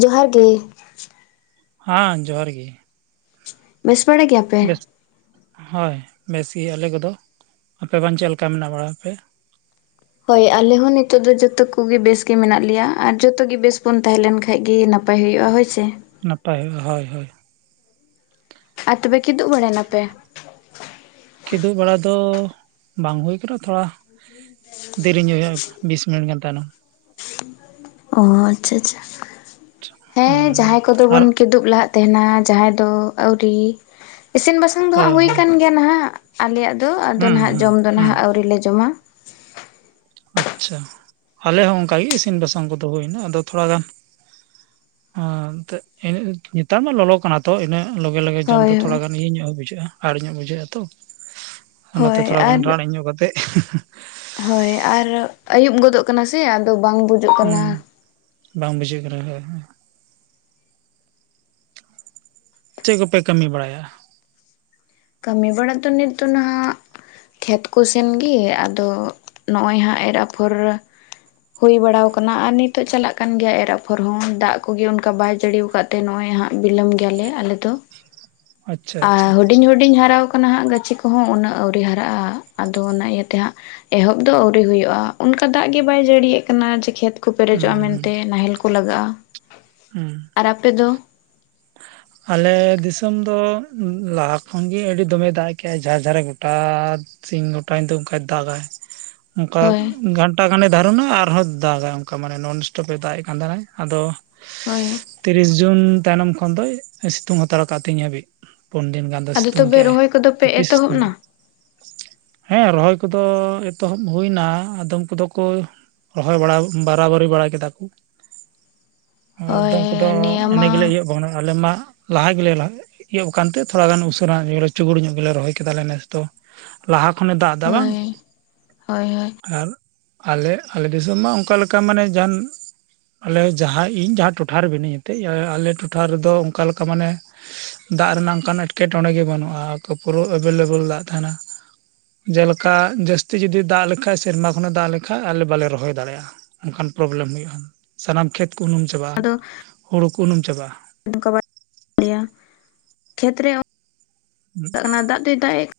ᱡᱚᱦᱟᱨ ᱜᱮ ᱦᱟᱸ ᱡᱚᱦᱟᱨ ᱜᱮ ᱵᱮᱥ ᱵᱟᱲᱟ ᱜᱮᱭᱟᱯᱮ ᱵᱮᱥ ᱦᱳᱭ ᱵᱮᱥ ᱜᱮᱭᱟ ᱞᱮ ᱜᱚᱰᱚ ᱟᱯᱮ ᱵᱟᱝ ᱪᱮᱫ ᱞᱮᱠᱟ ᱢᱮᱱᱟᱜ ᱵᱟᱲᱟᱯᱮ ᱦᱳᱭ ᱟᱞᱮ ᱦᱚᱸ ᱱᱤᱛᱚᱜ ᱫᱚ ᱡᱚᱛᱚ ᱠᱚ ᱜᱮ ᱵᱮᱥ ᱜᱮ ᱢᱮᱱᱟᱜ ᱞᱮᱭᱟ ᱟᱨ ᱡᱚᱛᱚ ᱜᱮ ᱵᱮᱥ ᱵᱚᱱ ᱛᱟᱦᱮᱸ ᱞᱮᱱ ᱠᱷᱟᱱ ᱜᱮ ᱱᱟᱯᱟᱭ ᱯᱟᱭ ᱦᱩᱭᱩᱜᱼᱟ ᱦᱚᱭ ᱥᱮ ᱱᱟᱯᱟᱭ ᱦᱩᱭᱩᱜᱼᱟ ᱦᱳᱭ ᱦᱳᱭ ᱟᱨ ᱛᱚᱵᱮ ᱠᱤᱫᱩᱵ ᱵᱟᱲᱟᱭᱱᱟᱯᱮ ᱠᱤᱫᱩᱵ ᱵᱟᱲᱟ ᱫᱚ ᱵᱟᱝ ᱦᱩᱭ ᱠᱟᱱᱟ ᱛᱷᱚᱲᱟ ᱫᱮᱨᱤ ᱧᱚᱜᱼᱟ ᱵᱤᱥ ᱢᱤᱱᱤᱴ ᱜᱟᱱ ᱛᱟᱭᱱᱚᱢ ᱚ ᱟᱪᱪᱷᱟ ᱟᱪᱪᱷᱟ ᱦᱮᱸ ᱦᱩᱸ ᱡᱟᱦᱟᱸᱭ ᱠᱚᱫᱚ ᱟᱨ ᱵᱚᱱ ᱠᱤᱫᱩᱵ ᱞᱟᱦᱟᱜ ᱛᱟᱦᱮᱱᱟ ᱡᱟᱦᱟᱸᱭ ᱫᱚ ᱟᱣᱨᱤ, ᱤᱥᱤᱱ ᱵᱟᱥᱟᱝ ᱫᱚ ᱦᱟᱸᱜ ᱦᱳᱭ ᱫᱚ ᱦᱩᱭ ᱦᱳᱭ ᱠᱟᱱ ᱜᱮᱭᱟ ᱴᱷᱤᱠ ᱜᱮᱭᱟ ᱱᱟᱦᱟᱜ ᱟᱞᱮᱭᱟᱜ ᱫᱚ ᱟᱫᱚ ᱦᱩᱸ ᱱᱟᱦᱟᱜ ᱦᱩᱸ ᱡᱚᱢ ᱫᱚ ᱦᱩᱸ ᱱᱟᱦᱟᱜ ᱟᱣᱨᱤᱞᱮ ᱡᱚᱢᱟ᱾ ᱟᱪᱪᱷᱟ ᱟᱞᱮ ᱦᱚᱸ ᱚᱱᱠᱟᱜᱮ ᱤᱥᱤᱱ ᱵᱟᱥᱟᱝ ᱠᱚᱫᱚ ᱦᱩᱭᱮ ᱮᱱᱟ, ᱟᱫᱚ ᱛᱷᱚᱲᱟ ᱜᱟᱱ ᱦᱮᱸ ᱮᱱᱛᱮ ᱱᱮᱛᱟᱨ ᱢᱟ ᱞᱚᱞᱚ ᱠᱟᱱᱟ ᱛᱚ᱾ ᱤᱱᱟᱹᱜ ᱞᱟᱜᱮ ᱞᱚᱜᱮ ᱡᱚᱢ ᱦᱳᱭ ᱫᱚ ᱛᱷᱚᱲᱟ ᱦᱳᱭ ᱜᱟᱱ ᱤᱭᱟᱹ ᱧᱚᱜ ᱦᱚᱸ ᱵᱩᱡᱷᱟᱹᱜᱼᱟ ᱟᱲ ᱧᱚᱜ ᱵᱩᱡᱷᱟᱹᱜᱼᱟ ᱛᱚ᱾ ᱚᱱᱟᱛᱮ ᱦᱳᱭ ᱛᱷᱚᱲᱟ ᱜᱟᱱ ᱟᱨ ᱨᱟᱱᱡᱚ ᱧᱚᱜ ᱠᱟᱛᱮ ᱦᱳᱭ ᱟᱨ ᱟᱹᱭᱩᱵ ᱜᱚᱫᱚᱜ ᱠᱟᱱᱟ ᱥᱮ ᱟᱫᱚ ᱵᱟᱝ ᱵᱩᱡ ᱦᱩᱸ ᱵᱟᱝ ᱵᱩᱡᱷᱟᱹᱜ ᱠᱟᱱᱟ ᱦᱳᱭ᱾ ᱪᱮᱫ ᱠᱚᱯᱮ ᱠᱟᱹᱢᱤ ᱵᱟᱲᱟᱭᱟ? ᱠᱟᱹᱢᱤ ᱵᱟᱲᱟ ᱛᱚ ᱱᱤᱛ ᱫᱚ ᱱᱟᱜ ᱠᱷᱮᱛ ᱠᱚ ᱥᱮᱱ ᱜᱮ᱾ ᱟᱫᱚ ᱱᱚᱜᱼᱚᱭ ᱦᱟᱸᱜ ᱮᱨ ᱟᱯᱷᱚᱨ ᱦᱩᱭ ᱵᱟᱲᱟ ᱟᱠᱟᱱᱟ ᱟᱨ ᱱᱤᱛᱚᱜ ᱪᱟᱞᱟᱜ ᱠᱟᱱ ᱜᱮᱭᱟ ᱮᱨ ᱟᱯᱷᱚᱨ ᱦᱚᱸ ᱫᱟᱜ ᱠᱚᱜᱮ ᱚᱱᱠᱟ ᱵᱟᱭ ᱡᱟᱹᱲᱤᱭᱟ ᱟᱠᱟᱫ ᱛᱮ ᱱᱚᱜ ᱚᱭ ᱦᱟᱸᱜ ᱵᱤᱞᱚᱢ ᱜᱮᱭᱟᱞᱮ ᱟᱞᱮ ᱫᱚ᱾ [inaudible] ᱟᱪᱪᱷᱟ ᱟ ᱟᱪᱪᱷᱟ ᱦᱩᱰᱤᱧ-ᱦᱩᱰᱤᱧ ᱟᱹᱰᱤᱧ ᱦᱟᱨᱟᱣ ᱟᱠᱟᱱᱟ ᱦᱟᱸᱜ ᱜᱟᱹᱪᱷᱤ ᱠᱚᱦᱚᱸ, ᱩᱱᱟᱹᱜ ᱟᱹᱣᱨᱤ ᱦᱟᱨᱟᱜᱼᱟ᱾ ᱟᱫᱚ ᱚᱱᱟ ᱤᱭᱟᱹᱛᱮ ᱦᱟᱸᱜ ᱮᱦᱚᱵ ᱫᱚ ᱟᱹᱣᱨᱤ ᱦᱩᱭᱩᱜᱼᱟ ᱚᱱᱠᱟ ᱫᱟᱜ ᱜᱮ ᱵᱟᱭ ᱡᱟᱹᱲᱤᱭᱮᱫ ᱠᱟᱱᱟ ᱡᱮ ᱠᱷᱮᱛ ᱠᱚ ᱦᱩᱸ ᱯᱮᱨᱮᱡᱚᱜᱼᱟ, ᱦᱩᱸ ᱢᱮᱱᱛᱮ ᱱᱟᱦᱮᱞ ᱠᱚ ᱞᱟᱜᱟᱜᱼᱟ ᱦᱩᱸ ᱟᱨ ᱟᱯᱮ ᱫᱚ ᱟᱞᱮ ᱫᱤᱥᱚᱢ ᱫᱚ ᱞᱟᱦᱟ ᱠᱷᱚᱱᱜᱤ ᱟᱹᱰᱤ ᱫᱚᱢᱮ ᱫᱟᱜ ᱠᱮᱜᱟᱭ᱾ ᱡᱟᱨ ᱡᱟᱨᱮ ᱜᱚᱴᱟ ᱥᱤᱧ ᱜᱚᱴᱟ ᱧᱤᱫᱟᱹ ᱚᱱᱠᱟᱭ ᱫᱟᱜᱟᱭ᱾ ᱚᱱᱠᱟ ᱦᱳᱭ ᱜᱷᱟᱱᱟ ᱚᱴᱟᱜ ᱜᱟᱱᱮ ᱫᱟᱨᱷᱟᱨᱩᱱᱟ ᱟᱨᱦᱚᱸ ᱫᱟᱜᱟᱭ ᱚᱱᱠᱟ ᱢᱟᱱᱮ ᱱᱚᱱ ᱥᱴᱚᱯᱮ ᱫᱟᱜ ᱮ ᱠᱟᱱ ᱛᱟᱦᱮᱱᱟᱭ ᱟᱫᱚ ᱦᱳᱭ ᱛᱤᱨᱤᱥ ᱡᱩᱱ ᱛᱟᱭᱱᱚᱢ ᱠᱷᱚᱱ ᱫᱚ ᱥᱤᱛᱩᱝ ᱦᱟᱛᱟᱲ ᱠᱫ ᱛᱤᱧ ᱦᱟᱹᱵᱤᱡ, ᱯᱩᱱ ᱫᱤᱱ ᱜᱟᱱ᱾ ᱫᱚ ᱟᱫᱚ ᱥᱤᱛᱩᱝ ᱛᱚᱵᱮ ᱠᱮᱜᱟᱭ ᱨᱚᱦᱚᱭ ᱠᱚᱫᱚ ᱯᱮ ᱠᱟᱹᱯᱤ ᱮᱛᱚᱦᱚᱵ ᱮᱱᱟ? ᱥᱤᱛᱩᱝᱟ ᱦᱮᱸ ᱨᱚᱦᱚᱭ ᱠᱚᱫᱚ ᱮᱛᱚᱦᱚᱵ ᱦᱩᱭᱱᱟ᱾ ᱟᱫᱚᱢ ᱠᱚᱫᱚ ᱠᱚ ᱨᱚᱦᱚᱭ ᱵᱟ ᱵᱟᱨᱟᱵᱟᱨᱤ ᱵᱟᱲᱟ ᱠᱮᱫᱟ ᱠᱚ᱾ ᱦᱳᱭ ᱟᱠᱫᱚᱢ ᱠᱚᱫᱚ ᱱᱤᱭᱟᱹ ᱮᱱ ᱢᱟ ᱜᱮᱞᱮ ᱤᱭ ᱟᱞᱮ ᱢᱟ ᱞᱟᱦᱟ ᱜᱮᱞᱮ ᱤᱭᱟᱹ ᱟᱠ ᱠᱟᱱᱛᱮ ᱛᱷᱚᱲᱟ ᱜᱟᱱ ᱩᱥᱟᱹᱨᱟ ᱪᱩᱜᱩᱲ ᱧᱚᱜ ᱜᱮᱞᱮ ᱨᱚᱦᱚᱭ ᱠᱮᱫᱟ ᱟᱞᱮ ᱱᱮᱥ ᱫᱚ ᱞᱟᱦᱟ ᱠᱷᱚᱱᱮ ᱫᱟᱜ ᱮᱫᱟ ᱵᱟᱝ? ᱦᱳᱭ ᱦᱳᱭ ᱦᱳᱭ ᱟᱨ ᱟᱞᱮ ᱟᱞᱮ ᱫᱤᱥᱚᱢ ᱢᱟ ᱚᱱᱠᱟ ᱞᱮᱠᱟ ᱢᱟᱱᱮ ᱡᱟᱦᱟᱱ ᱟᱞᱮ ᱡᱟᱦᱟᱸ ᱤᱧ ᱡᱟᱦᱟᱸ ᱴᱚᱴᱷᱟᱨᱮ ᱢᱤᱱᱟᱹᱧ ᱮᱱᱛᱜ ᱟᱞᱮ ᱴᱚᱴᱷᱟ ᱨᱮᱫᱚ ᱚᱱᱠᱟ ᱞᱮᱠᱟ ᱢᱟᱱᱮ ᱫᱟᱜ ᱨᱮᱱᱟᱜ ᱚᱱᱠᱟᱱ ᱮᱸᱴᱠᱮᱴᱚᱬᱮ ᱜᱮ ᱵᱟᱹᱱᱩᱜᱼᱟ᱾ ᱯᱩᱨᱟᱹ ᱮᱵᱮᱞᱮᱵᱮᱞ ᱫᱟᱜ ᱛᱟᱦᱮᱱᱟ᱾ ᱡᱮᱞᱮᱠᱟ ᱡᱟᱹᱥᱛᱤ ᱡᱩᱫᱤ ᱫᱟᱜ ᱞᱮᱠᱷᱟᱱ ᱥᱮᱨᱢᱟ ᱠᱷᱚᱱᱮ ᱫᱟᱜ ᱞᱮᱠᱷᱟᱱᱡ ᱟᱞᱮ ᱵᱟᱞᱮ ᱨᱚᱦᱚᱭ ᱫᱟᱲᱮᱭᱟᱜᱼᱟ᱾ ᱚᱱᱠᱟᱱ ᱯᱨᱚᱵᱞᱮᱢ ᱦᱩᱭᱩᱜᱼᱟ, ᱥᱟᱱᱟᱢ ᱠᱷᱮᱛ ᱠᱚ ᱩᱱᱩᱢ ᱪᱟᱵᱟᱜᱼᱟ ᱦᱩᱲᱩ ᱠᱚ ᱩᱱᱩᱢ ᱪᱟᱵᱟᱜᱼᱟ᱾ [unintelligible] ᱠᱷᱮᱛᱨᱮ [unintelligible] ᱠᱟᱱᱟ ᱫᱟᱜ ᱫᱚᱭ ᱫᱟᱜ ᱮᱫ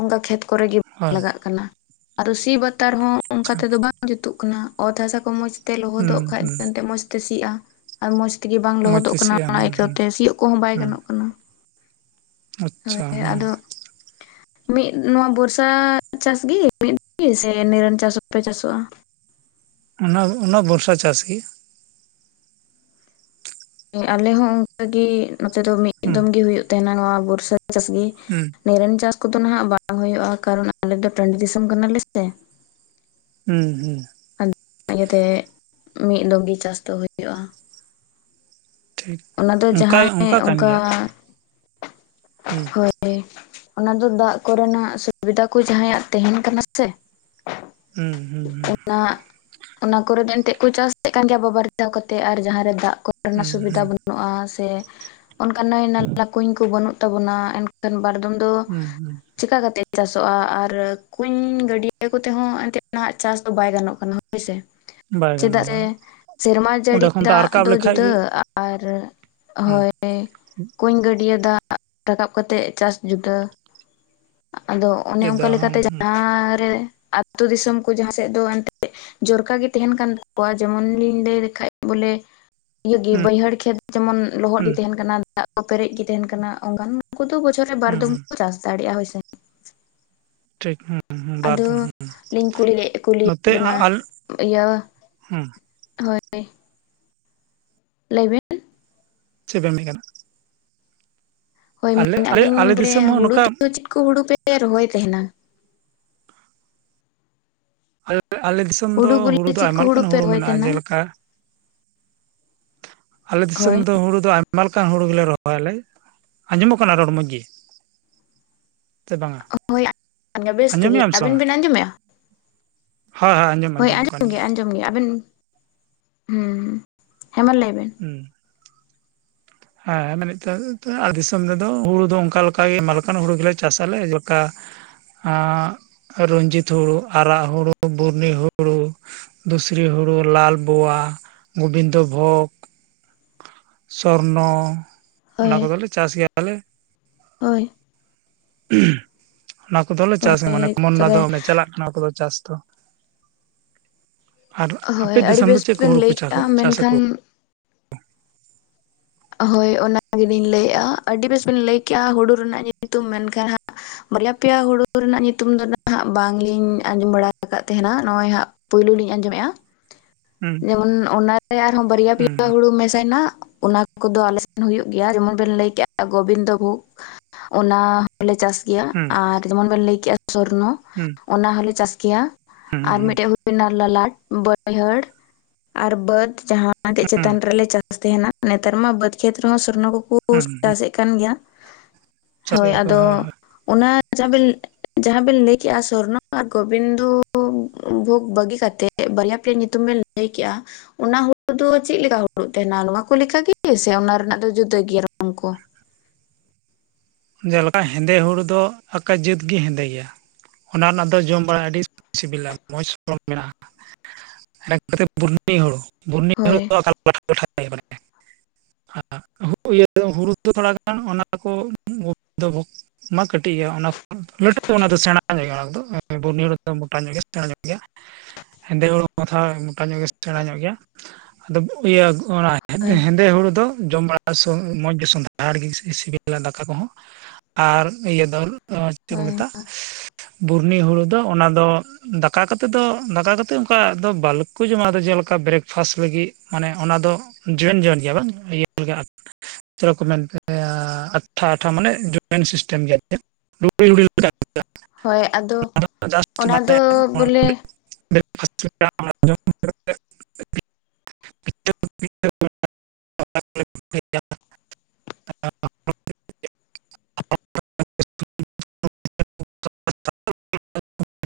ᱚᱱᱠᱟ ᱠᱷᱮᱛ ᱠᱚᱨᱮ ᱜᱮ ᱵᱟᱝ ᱦᱳᱭ ᱞᱟᱜᱟᱜ ᱠᱟᱱᱟ ᱟᱫᱚ ᱥᱤ ᱵᱟᱛᱟᱨ ᱦᱚᱸ ᱚᱱᱠᱟ ᱟᱪᱪᱷᱟ ᱛᱮᱫᱚ ᱵᱟᱝ ᱡᱩᱛᱩᱜ ᱠᱟᱱᱟ ᱚᱛ ᱦᱟᱥᱟ ᱠᱚ ᱢᱚᱸᱡᱽ ᱛᱮ ᱦᱩᱸ ᱞᱚᱦᱚᱫᱚᱜ ᱠᱷᱟᱱ ᱦᱩᱸ ᱮᱛᱮ ᱢᱚᱸᱡᱽᱛᱮ ᱥᱤᱜᱼᱟ᱾ ᱟᱨ ᱢᱚᱸᱡᱽ ᱛᱮᱜᱮ ᱵᱟᱝ ᱢᱚᱡᱽ ᱞᱚᱦᱚᱫᱚᱜ ᱛᱮ ᱠᱟᱱᱟ ᱥᱤᱜᱼᱟ ᱚᱱᱟ ᱦᱩᱸ ᱦᱩᱸ ᱟᱹᱭᱠᱟᱹᱣᱛᱮ ᱥᱤᱭᱳᱜ ᱠᱚᱦᱚᱸ ᱵᱟᱭ ᱦᱩᱸ ᱜᱟᱱᱚᱜ ᱠᱟᱱᱟ᱾ ᱟᱪᱪᱷᱟ ᱦᱳᱭ ᱦᱮᱸ ᱟᱫᱚ ᱢᱤᱫ ᱱᱚᱣᱟ ᱵᱚᱨᱥᱟ ᱪᱟᱥᱜᱤ ᱢᱤᱫ ᱫ ᱜᱮ ᱥᱮ ᱱᱤᱨᱚᱱ ᱪᱟᱥ ᱦᱚᱸᱯᱮ ᱪᱟᱥᱚᱜᱼᱟ? ᱚᱱᱟ ᱚᱱᱟ ᱵᱚᱨᱥᱟ ᱪᱟᱥ ᱜᱮ ᱟᱞᱮ ᱦᱚᱸ ᱚᱱᱠᱟᱜ ᱜᱮ ᱱᱚᱛᱮ ᱫᱚ ᱢᱤᱫ ᱦᱩᱸ ᱫᱚᱢ ᱜᱮ ᱦᱩᱭᱩᱜ ᱛᱟᱦᱮᱱᱟ, ᱱᱚᱣᱟ ᱵᱚᱨᱥᱟ ᱪᱟᱥ ᱜᱤ᱾ ᱦᱩᱸ ᱱᱤᱨᱮᱱ ᱪᱟᱥ ᱠᱚᱫᱚ ᱱᱦᱟᱜ ᱵᱟᱝ ᱦᱩᱭᱩᱜᱼᱟ, ᱠᱟᱨᱚᱱ ᱟᱞᱮ ᱫᱚ ᱴᱟᱺᱰᱤ ᱫᱤᱥᱚᱢ ᱠᱟᱱᱟ ᱞᱮᱥᱮ ᱦᱩᱸ ᱦᱩᱸ ᱟ ᱤᱭᱟᱹᱛᱮ ᱢᱤᱫ ᱫᱚᱢ ᱜᱮ ᱪᱟᱥ ᱫᱚ ᱦᱩᱭᱩᱜᱳᱼᱟ᱾ ᱴᱷᱤᱠ ᱚᱱᱟ ᱫᱚ ᱚᱱᱠᱟ ᱡᱟᱦᱟᱸᱭ ᱠᱟᱱ ᱚᱱᱠᱟ ᱜᱮᱭᱟ ᱦᱩᱸ ᱦᱳᱭ ᱚᱱᱟ ᱫᱚ ᱫᱟᱜ ᱠᱚᱨᱮᱱᱟᱜ ᱥᱩᱵᱤᱫᱟ ᱠᱚ ᱡᱟᱦᱟᱸᱭᱟᱜ ᱛᱟᱦᱮᱱ ᱠᱟᱱᱟ ᱥᱮ ᱦᱩᱸ ᱦᱩᱸ ᱚᱱᱟ ᱚᱱᱟ ᱠᱚᱨᱮ ᱫᱚ ᱮᱱᱛᱮᱜ ᱠᱚ ᱪᱟᱥᱮᱫ ᱠᱟᱱ ᱜᱮᱭᱟ ᱵᱟᱵᱟᱨᱷᱟ ᱠᱟᱛᱮ ᱟᱨ ᱡᱟᱦᱟᱸᱨᱮ ᱫᱟᱜ ᱠᱚ ᱨᱮᱱᱟᱜ ᱦᱩᱸ ᱦᱩᱸ ᱥᱩᱵᱤᱫᱷᱟ ᱦᱩᱸ ᱵᱟᱹᱱᱩᱜᱼᱟ ᱥᱮ ᱚᱱᱠᱟ ᱱᱟᱹᱭ ᱱᱟᱞᱟ ᱠᱩᱧ ᱠᱚ ᱵᱟᱹᱱᱩᱜ ᱛᱟᱵᱚᱱᱟ ᱠᱷᱟᱱ ᱵᱟᱨᱫᱚᱢ ᱫᱚ ᱦᱩᱸ ᱦᱩᱸ ᱪᱮᱠᱟ ᱠᱟᱛᱮᱫ ᱪᱟᱥᱚᱜᱼᱟ ᱟᱨ ᱠᱩᱧ ᱜᱟᱹᱰᱭᱟᱹ ᱠᱚᱛᱮ ᱦᱚᱸᱚᱸ ᱮᱱᱛᱮᱫ ᱱᱟᱦ ᱪᱟᱥ ᱫᱚ ᱵᱟᱭ ᱜᱟᱱᱚᱜ ᱠᱟᱱᱟ ᱦᱳᱭᱥᱮ ᱵᱟᱭ ᱪᱮᱫᱟᱜ ᱜᱟᱱᱚᱜᱼᱟ ᱥᱮ ᱵᱟᱝ ᱥᱮᱨᱢᱟ ᱡᱟᱹᱲᱤ ᱚᱸᱰᱮ ᱠᱷᱚᱱ ᱫᱟᱜ ᱨᱟᱠᱟᱵ ᱫᱚ ᱞᱮᱠᱷᱟᱡ ᱡᱩᱫᱟᱹ ᱜᱮ ᱟᱨ ᱦᱩᱸ ᱦᱳᱭ ᱠᱩᱧ ᱜᱟᱹᱰᱤᱭᱟ ᱫᱟᱜ ᱨᱟᱠᱟᱵ ᱠᱟᱛᱮᱫ ᱪᱟᱥ ᱡᱩᱫᱟᱹ ᱟᱫᱚ ᱚᱱᱮ ᱚᱱᱠᱟ ᱡᱮᱫᱟ ᱦᱚᱸ ᱞᱮᱠᱟᱛᱮ ᱦᱩᱸ ᱡᱟᱦᱟᱸᱨᱮ ᱟᱹᱛᱩ ᱫᱤᱥᱚᱢ ᱠᱚ ᱡᱟᱦᱟᱸ ᱥᱮᱫ ᱫᱚ ᱮᱱᱛᱮ ᱡᱚᱨᱠᱟ ᱜᱮ ᱛᱟᱦᱮᱱ ᱠᱟᱱ ᱛᱟᱠᱚᱣᱟ ᱡᱮᱢᱚᱱ ᱞᱤᱧ ᱞᱟᱹᱭ ᱞᱮᱠᱷᱟᱡ ᱵᱚᱞᱮ ᱤᱭ ᱜᱮ ᱦᱩᱸ ᱵᱟᱹᱭᱦᱟᱹᱲ ᱠᱷᱮᱛ ᱡᱮᱢᱚᱱ ᱞᱚᱦᱚᱫ ᱜᱮ ᱦᱩᱸ ᱛᱟᱦᱮᱱ ᱠᱟᱱᱟ ᱫᱟᱜ ᱠᱚ ᱯᱮᱨᱮᱡ ᱜᱮ ᱛᱟᱦᱮᱱ ᱠᱟᱱᱟ ᱚᱱᱠᱟᱱ ᱩᱱᱠᱩ ᱫᱚ ᱵᱚᱪᱷᱚᱨ ᱨᱮ ᱵᱟᱨ ᱦᱩᱸ ᱫᱚᱢ ᱦᱩᱸ ᱠᱚ ᱪᱟᱥ ᱫᱟᱲᱮᱭᱟᱜᱼᱟ ᱦᱳᱭᱥᱮ ᱴᱷᱤᱠ ᱦ ᱟᱫᱚ ᱵᱟᱨᱫᱚᱢ ᱦ ᱞᱤᱧ ᱠᱩᱞᱤ ᱱᱚᱛᱮ ᱠᱩᱞᱤᱭᱮᱫ ᱵᱮᱱᱟ ᱟᱞ ᱤᱭᱟᱹ ᱦᱮᱸ ᱦᱳᱭ ᱞᱟᱭ ᱵᱤᱱ ᱪᱮᱫ ᱯᱮ ᱢᱮᱡ ᱠᱟᱱᱟ ᱦᱳᱭ ᱟᱞᱮ ᱢᱮᱱᱳ ᱟᱞᱮ ᱟᱞᱤᱧ ᱟᱞᱮ ᱵᱚᱞᱮ ᱫᱤᱥᱚᱢ ᱦᱚᱸ ᱦᱩᱲᱩ ᱱᱚᱝᱠᱟ ᱫᱚ ᱪᱮᱫ ᱠᱚ ᱦᱩᱲᱩ ᱯᱮ ᱨᱚᱦᱚᱭ ᱛᱟᱦᱮᱱᱟ ᱟᱞ ᱟᱞᱮ ᱫᱤᱥᱚᱢ ᱫᱚ ᱵᱚᱞᱮ ᱦᱩᱲᱩ ᱫᱚ ᱪᱮᱫ ᱠᱚ ᱟᱭᱢᱟ ᱞᱮᱠᱟᱱ ᱯᱮ ᱦᱩᱲᱩ ᱨᱚᱦᱚᱭ ᱢᱮᱱᱟᱜᱼᱟ ᱛᱟᱦᱮᱱᱟ? ᱡᱮᱞᱮᱠᱟ ᱟᱞᱮ ᱫᱤᱥᱚᱢ ᱦᱳᱭ ᱫᱚ ᱦᱩᱲᱩ ᱫᱚ ᱟᱭᱢᱟ ᱞᱮᱠᱟᱱ ᱦᱩᱲᱩ ᱜᱮᱞᱮ ᱨᱚᱦᱚᱭᱟᱞᱮ ᱟᱸᱡᱚᱢᱚᱜ ᱠᱟᱱᱟ ᱨᱚᱲ ᱢᱚᱡᱽ ᱜᱮ ᱥᱮ ᱵᱟᱝᱟ ᱦᱳᱭ ᱵᱮᱥ ᱛᱮᱜᱮ ᱟᱸᱡᱚᱢᱮᱜ-ᱟᱢ ᱟᱹᱵᱤᱱ ᱵᱤᱱ ᱟᱸᱡᱚᱢᱭᱟ? ᱦᱳᱭᱳᱭᱸᱚᱢᱸᱡᱚᱢᱚᱜ ᱠᱟᱱ ᱟᱸᱡᱚᱢ ᱜᱮᱭᱟ ᱟᱸᱡᱚᱢ ᱜᱮ ᱟᱵᱮᱱ ᱦᱩᱸ ᱦᱮᱸ ᱢᱟ ᱞᱟᱹᱭᱵᱮᱱ ᱦᱩᱸ ᱦᱮᱸ ᱢᱤᱢᱤᱛᱴᱟ, ᱜ ᱫᱤᱥᱚᱢ ᱨᱮᱫᱚ ᱦᱩᱲᱩ ᱫᱚ ᱚᱱᱠᱟᱠ ᱟᱭᱢᱟᱞᱠᱟᱱ ᱦᱩᱲᱩ ᱜᱮᱞᱮ ᱪᱟᱥᱟ ᱛᱟᱦᱚᱞᱮ ᱡᱠᱟ [unintelligible] ᱨᱚᱧᱡᱤᱛ ᱦᱩᱲᱩ ᱟᱨᱟᱜ ᱦᱩᱲᱩ ᱵᱩᱨᱱᱤ ᱦᱩᱲᱩ ᱫᱩᱥᱨᱤ ᱦᱩᱲᱩ ᱞᱟᱞᱵᱚᱣᱟ ᱜᱳᱵᱤᱱᱫᱚ ᱵᱷᱳᱜᱽ ᱥᱚᱨᱱᱚ ᱚᱱᱟ ᱦᱳᱭ ᱠᱚᱫᱚᱞᱮ ᱪᱟᱥ ᱜᱮᱭᱟᱞᱮ ᱦᱳᱭ ᱚᱱᱟ ᱠᱚᱫᱚᱞᱮ ᱪᱟᱥ ᱜᱮᱭᱟ ᱦᱳᱭ ᱢᱟᱱᱮ ᱠᱚᱢᱚᱱᱟ ᱛᱚᱵᱮ ᱫᱚ ᱪᱟᱞᱟᱜ ᱠᱟᱱᱟ ᱠᱚᱫᱚ ᱪᱟᱥ ᱫᱚ ᱟᱨ ᱟᱯᱮ ᱦᱳᱭ ᱟᱹᱰᱤ ᱫᱤᱥᱚᱢ ᱫᱚ ᱵᱮᱥ ᱪᱮᱫ ᱠᱚ ᱵᱮᱱ ᱦᱩᱲᱩ ᱠᱚ ᱞᱟᱹᱭ ᱠᱮᱫᱮᱜᱼᱟ ᱪᱟᱥ ᱟᱠᱚ ᱢᱮᱱᱠᱷᱟᱱ ᱦᱳᱭ ᱚᱱᱟ ᱜᱮᱞᱤᱧ ᱞᱟᱹᱭᱮᱫᱼᱟ ᱟᱹᱰᱤ ᱵᱮᱥ ᱵᱤᱱ ᱞᱟᱹᱭ ᱠᱮᱜᱼᱟ ᱦᱩᱲᱩ ᱨᱮᱱᱟᱜ ᱧᱩᱛᱩᱢ ᱢᱮᱱᱠᱷᱟᱱ ᱦᱟᱸᱜ ᱵᱟᱨᱭᱟ ᱯᱮᱭᱟ ᱦᱩᱲᱩ ᱨᱮᱱᱟᱜ ᱧᱩᱛᱩᱢ ᱫᱚ ᱱᱟᱦᱟᱸᱜ ᱵᱟᱝᱞᱤᱧ ᱟᱸᱡᱚᱢ ᱵᱟᱲᱟ ᱟᱠᱟᱫ ᱛᱟᱦᱮᱱᱟ ᱱᱚᱜᱼᱚᱭ ᱦᱟᱸᱜ ᱯᱳᱭᱞᱳ ᱞᱤᱧ ᱟᱸᱡᱚᱢᱮᱫᱼᱟ ᱦᱩᱸ ᱡᱮᱢᱚᱱ ᱚᱱᱟᱨᱮ ᱟᱨᱦᱚᱸ ᱵᱟᱨᱭᱟ ᱯᱮᱭᱟ ᱦᱩᱸ ᱦᱩᱲᱩ ᱢᱮᱥᱟᱭᱱᱟ ᱚᱱᱟ ᱚᱱᱟ ᱠᱚᱫᱚ ᱟᱞᱮᱥᱱ ᱦᱚ ᱦᱩᱭᱩᱜ ᱜᱮᱭᱟ, ᱡᱮᱢᱚᱱ ᱵᱮᱱ ᱞᱟᱹᱭᱠᱮᱜᱼᱟ ᱜᱳᱵᱤᱱᱫᱚ ᱵᱷᱳᱜᱽ ᱚᱱᱟ ᱦᱚᱞᱮ ᱪᱟᱥ ᱤᱭᱟᱹ ᱦᱩᱸ ᱟᱨ ᱡᱮᱢᱚᱱ ᱵᱤᱱ ᱞᱟᱹᱭ ᱠᱮᱜ-ᱟ ᱥᱚᱨᱱᱚ᱾ ᱦᱩᱸ ᱚᱱᱟ ᱦᱚᱞᱮ ᱪᱟᱥ ᱜᱮᱭᱟ ᱦᱩᱸ ᱟᱨ ᱦᱩᱸ ᱢᱤᱫᱴᱮᱱ ᱦᱳᱱᱟ ᱞᱚᱞᱟᱴ ᱵᱟᱹᱭᱦᱟᱹᱲ ᱟᱨ ᱵᱟᱹᱫ ᱡᱟᱦᱟᱸ ᱦᱩᱸ ᱪᱮᱛᱟᱱ ᱨᱮᱞᱮ ᱪᱟᱥ ᱛᱟᱦᱮᱱᱟ ᱱᱮᱛᱟᱨ ᱢᱟ ᱵᱟᱹᱫᱽ ᱠᱷᱮᱛ ᱨᱮᱦᱚᱸ ᱥᱚᱨᱱᱚ ᱠᱚᱠᱚ ᱦᱩᱸ [unintelligible] ᱦᱩᱸ ᱪᱟᱥᱮᱫ ᱠᱟᱱ ᱜᱮᱭᱟ ᱦᱳᱭ ᱪᱟᱥᱮᱜᱼᱟ ᱠᱚ ᱟᱫᱚ ᱦᱳᱭ ᱚᱱᱟ ᱡᱟᱦᱟᱵᱮᱱ ᱡᱟᱦᱟᱸ ᱵᱮᱤᱱ ᱞᱟᱹᱭ ᱠᱮᱜᱼᱟ ᱥᱚᱨᱱᱚ ᱟᱨ ᱜᱚᱵᱤᱱᱫᱩ ᱵᱷᱳᱜ ᱵᱟᱹᱜᱤ ᱠᱟᱛᱮᱜ ᱵᱟᱨᱭᱟ ᱯᱮᱭᱟ ᱧᱩᱛᱩᱢ ᱵᱮᱱ ᱞᱟᱹᱭ ᱞᱟᱹᱭ ᱠᱮᱫᱮᱜᱼᱟ ᱚᱱᱟ ᱦᱩᱲᱩ ᱫᱚ ᱪᱮᱫ ᱞᱮᱠᱟ ᱦᱩᱲᱩ ᱛᱟᱦᱮᱱᱟ ᱱᱚᱶᱟ ᱠᱚᱠᱟᱜᱮ ᱥᱮ ᱚᱱᱟ ᱨᱮᱱᱟᱜ ᱫᱚ ᱡᱩᱫᱟᱹᱭᱟ ᱨᱚᱝ ᱠᱚ ᱡᱮᱞᱮᱠᱟ ᱦᱮᱸᱫᱮ ᱦᱩᱲᱩ ᱫᱚ ᱟᱠᱟᱹ ᱡᱟᱹᱛᱜ ᱜᱮ ᱦᱮᱸᱫᱮ ᱜᱮᱭᱟ ᱚᱱᱟ ᱨᱮᱱᱟᱜ ᱫᱚ ᱡᱚᱢ ᱵᱟᱲᱟ ᱟᱹᱰᱤ ᱥᱤᱵᱤᱞᱟ ᱢᱚᱸᱡᱽ ᱢᱮᱱᱟᱜᱼᱟ [unintelligible] ᱵᱩᱨᱱᱤ ᱦᱩᱲᱩ ᱵᱩᱨᱱᱤ ᱦᱩᱲᱩ ᱦᱳᱭ ᱫᱚ ᱚᱠᱟ ᱞᱮᱠᱟ? [unintelligible] ᱴᱷᱟᱴᱷᱟ ᱦᱩᱲᱩ ᱫᱚ ᱛᱷᱚᱲᱟ ᱜᱟᱱ ᱚᱱᱟ ᱠᱚ ᱫᱚ [unintelligible] [inaudible] ᱢᱟ ᱠᱟᱹᱴᱤᱡ ᱜᱮᱭᱟ ᱚᱱᱟ ᱠᱚ ᱞᱟᱹᱴᱩ ᱚᱱᱟ ᱫᱚ ᱥᱮᱬᱟ ᱧᱚᱜ ᱜᱮᱭᱟ ᱚᱱᱟ ᱠᱚᱫᱚ ᱵᱩᱨᱱᱭ ᱫᱚ ᱢᱳᱚᱴᱟ ᱧᱚᱜ ᱜᱮᱭᱟ ᱥᱮᱟ ᱧᱚᱜ ᱜᱮᱭᱟ [unintelligible] ᱦᱮᱸᱫᱮ ᱦᱩᱲᱩ ᱢᱟᱛᱷᱟ ᱢᱚᱴᱟ ᱧᱚᱜ ᱜᱮ ᱥᱮᱬᱟ ᱧᱚᱜ ᱜᱮᱭᱟ ᱟᱫᱚ ᱤᱭᱟᱹ ᱚᱱᱟ ᱦᱳᱭ ᱦᱮᱸᱫᱮ ᱦᱩᱲᱩ ᱫᱚ ᱡᱚᱢ ᱵᱟᱲᱟ ᱢᱚᱸᱡᱽ ᱜᱮ ᱥᱚᱸᱫᱷᱟᱲ ᱜᱮ ᱥᱤᱵᱤᱞᱟ ᱫᱟᱠᱟ᱾ ᱟᱠᱟ ᱠᱚᱦᱚᱸ ᱟᱨ ᱤᱭᱟᱹ ᱫᱟᱹᱞ ᱪᱮᱫ ᱠᱚ ᱦᱳᱭ ᱢᱮᱛᱟᱜᱼᱟ, ᱵᱩᱨᱱᱤ ᱦᱩᱲᱩ ᱫᱚ ᱚᱱᱟ ᱫᱚ ᱫᱟᱠᱟ ᱠᱟᱛᱮᱫ ᱫᱚ, ᱫᱟᱠᱟ ᱠᱟᱛᱮᱫ ᱚᱱᱠᱟ ᱫᱚ ᱵᱟᱞᱠᱚ ᱡᱚᱢᱟ᱾ ᱟᱫᱚ ᱡᱮᱞᱮᱠᱟ ᱵᱨᱮᱠᱯᱷᱟᱥᱴ ᱞᱟᱹᱜᱤᱫ ᱢᱟᱱᱮ ᱚᱱᱟ ᱫᱚ, ᱡᱚᱣᱟᱹᱱ ᱡᱚᱣᱟᱹᱱ ᱜᱮᱭᱟ ᱵᱟᱝ, ᱤᱭᱟᱹ ᱪᱮᱫᱞᱮᱠᱟ ᱛᱷᱚᱲᱟ ᱠᱚ ᱢᱮᱱ ᱜᱮᱭᱟ ᱴᱷᱟ ᱴᱷᱟ ᱢᱟᱱᱮ ᱡᱚᱭᱮᱱᱴ ᱥᱤᱥᱴᱮᱢ ᱜᱮᱭᱟ᱾ ᱦᱳᱭ ᱟᱫᱚ ᱚᱱᱟ ᱫᱚ ᱵᱚᱞᱮ [unintelligible] ᱵᱮᱨᱮᱠᱯᱷᱟᱥ ᱪᱮᱫᱠᱟ [unintelligible] [unintelligible] [unintelligible]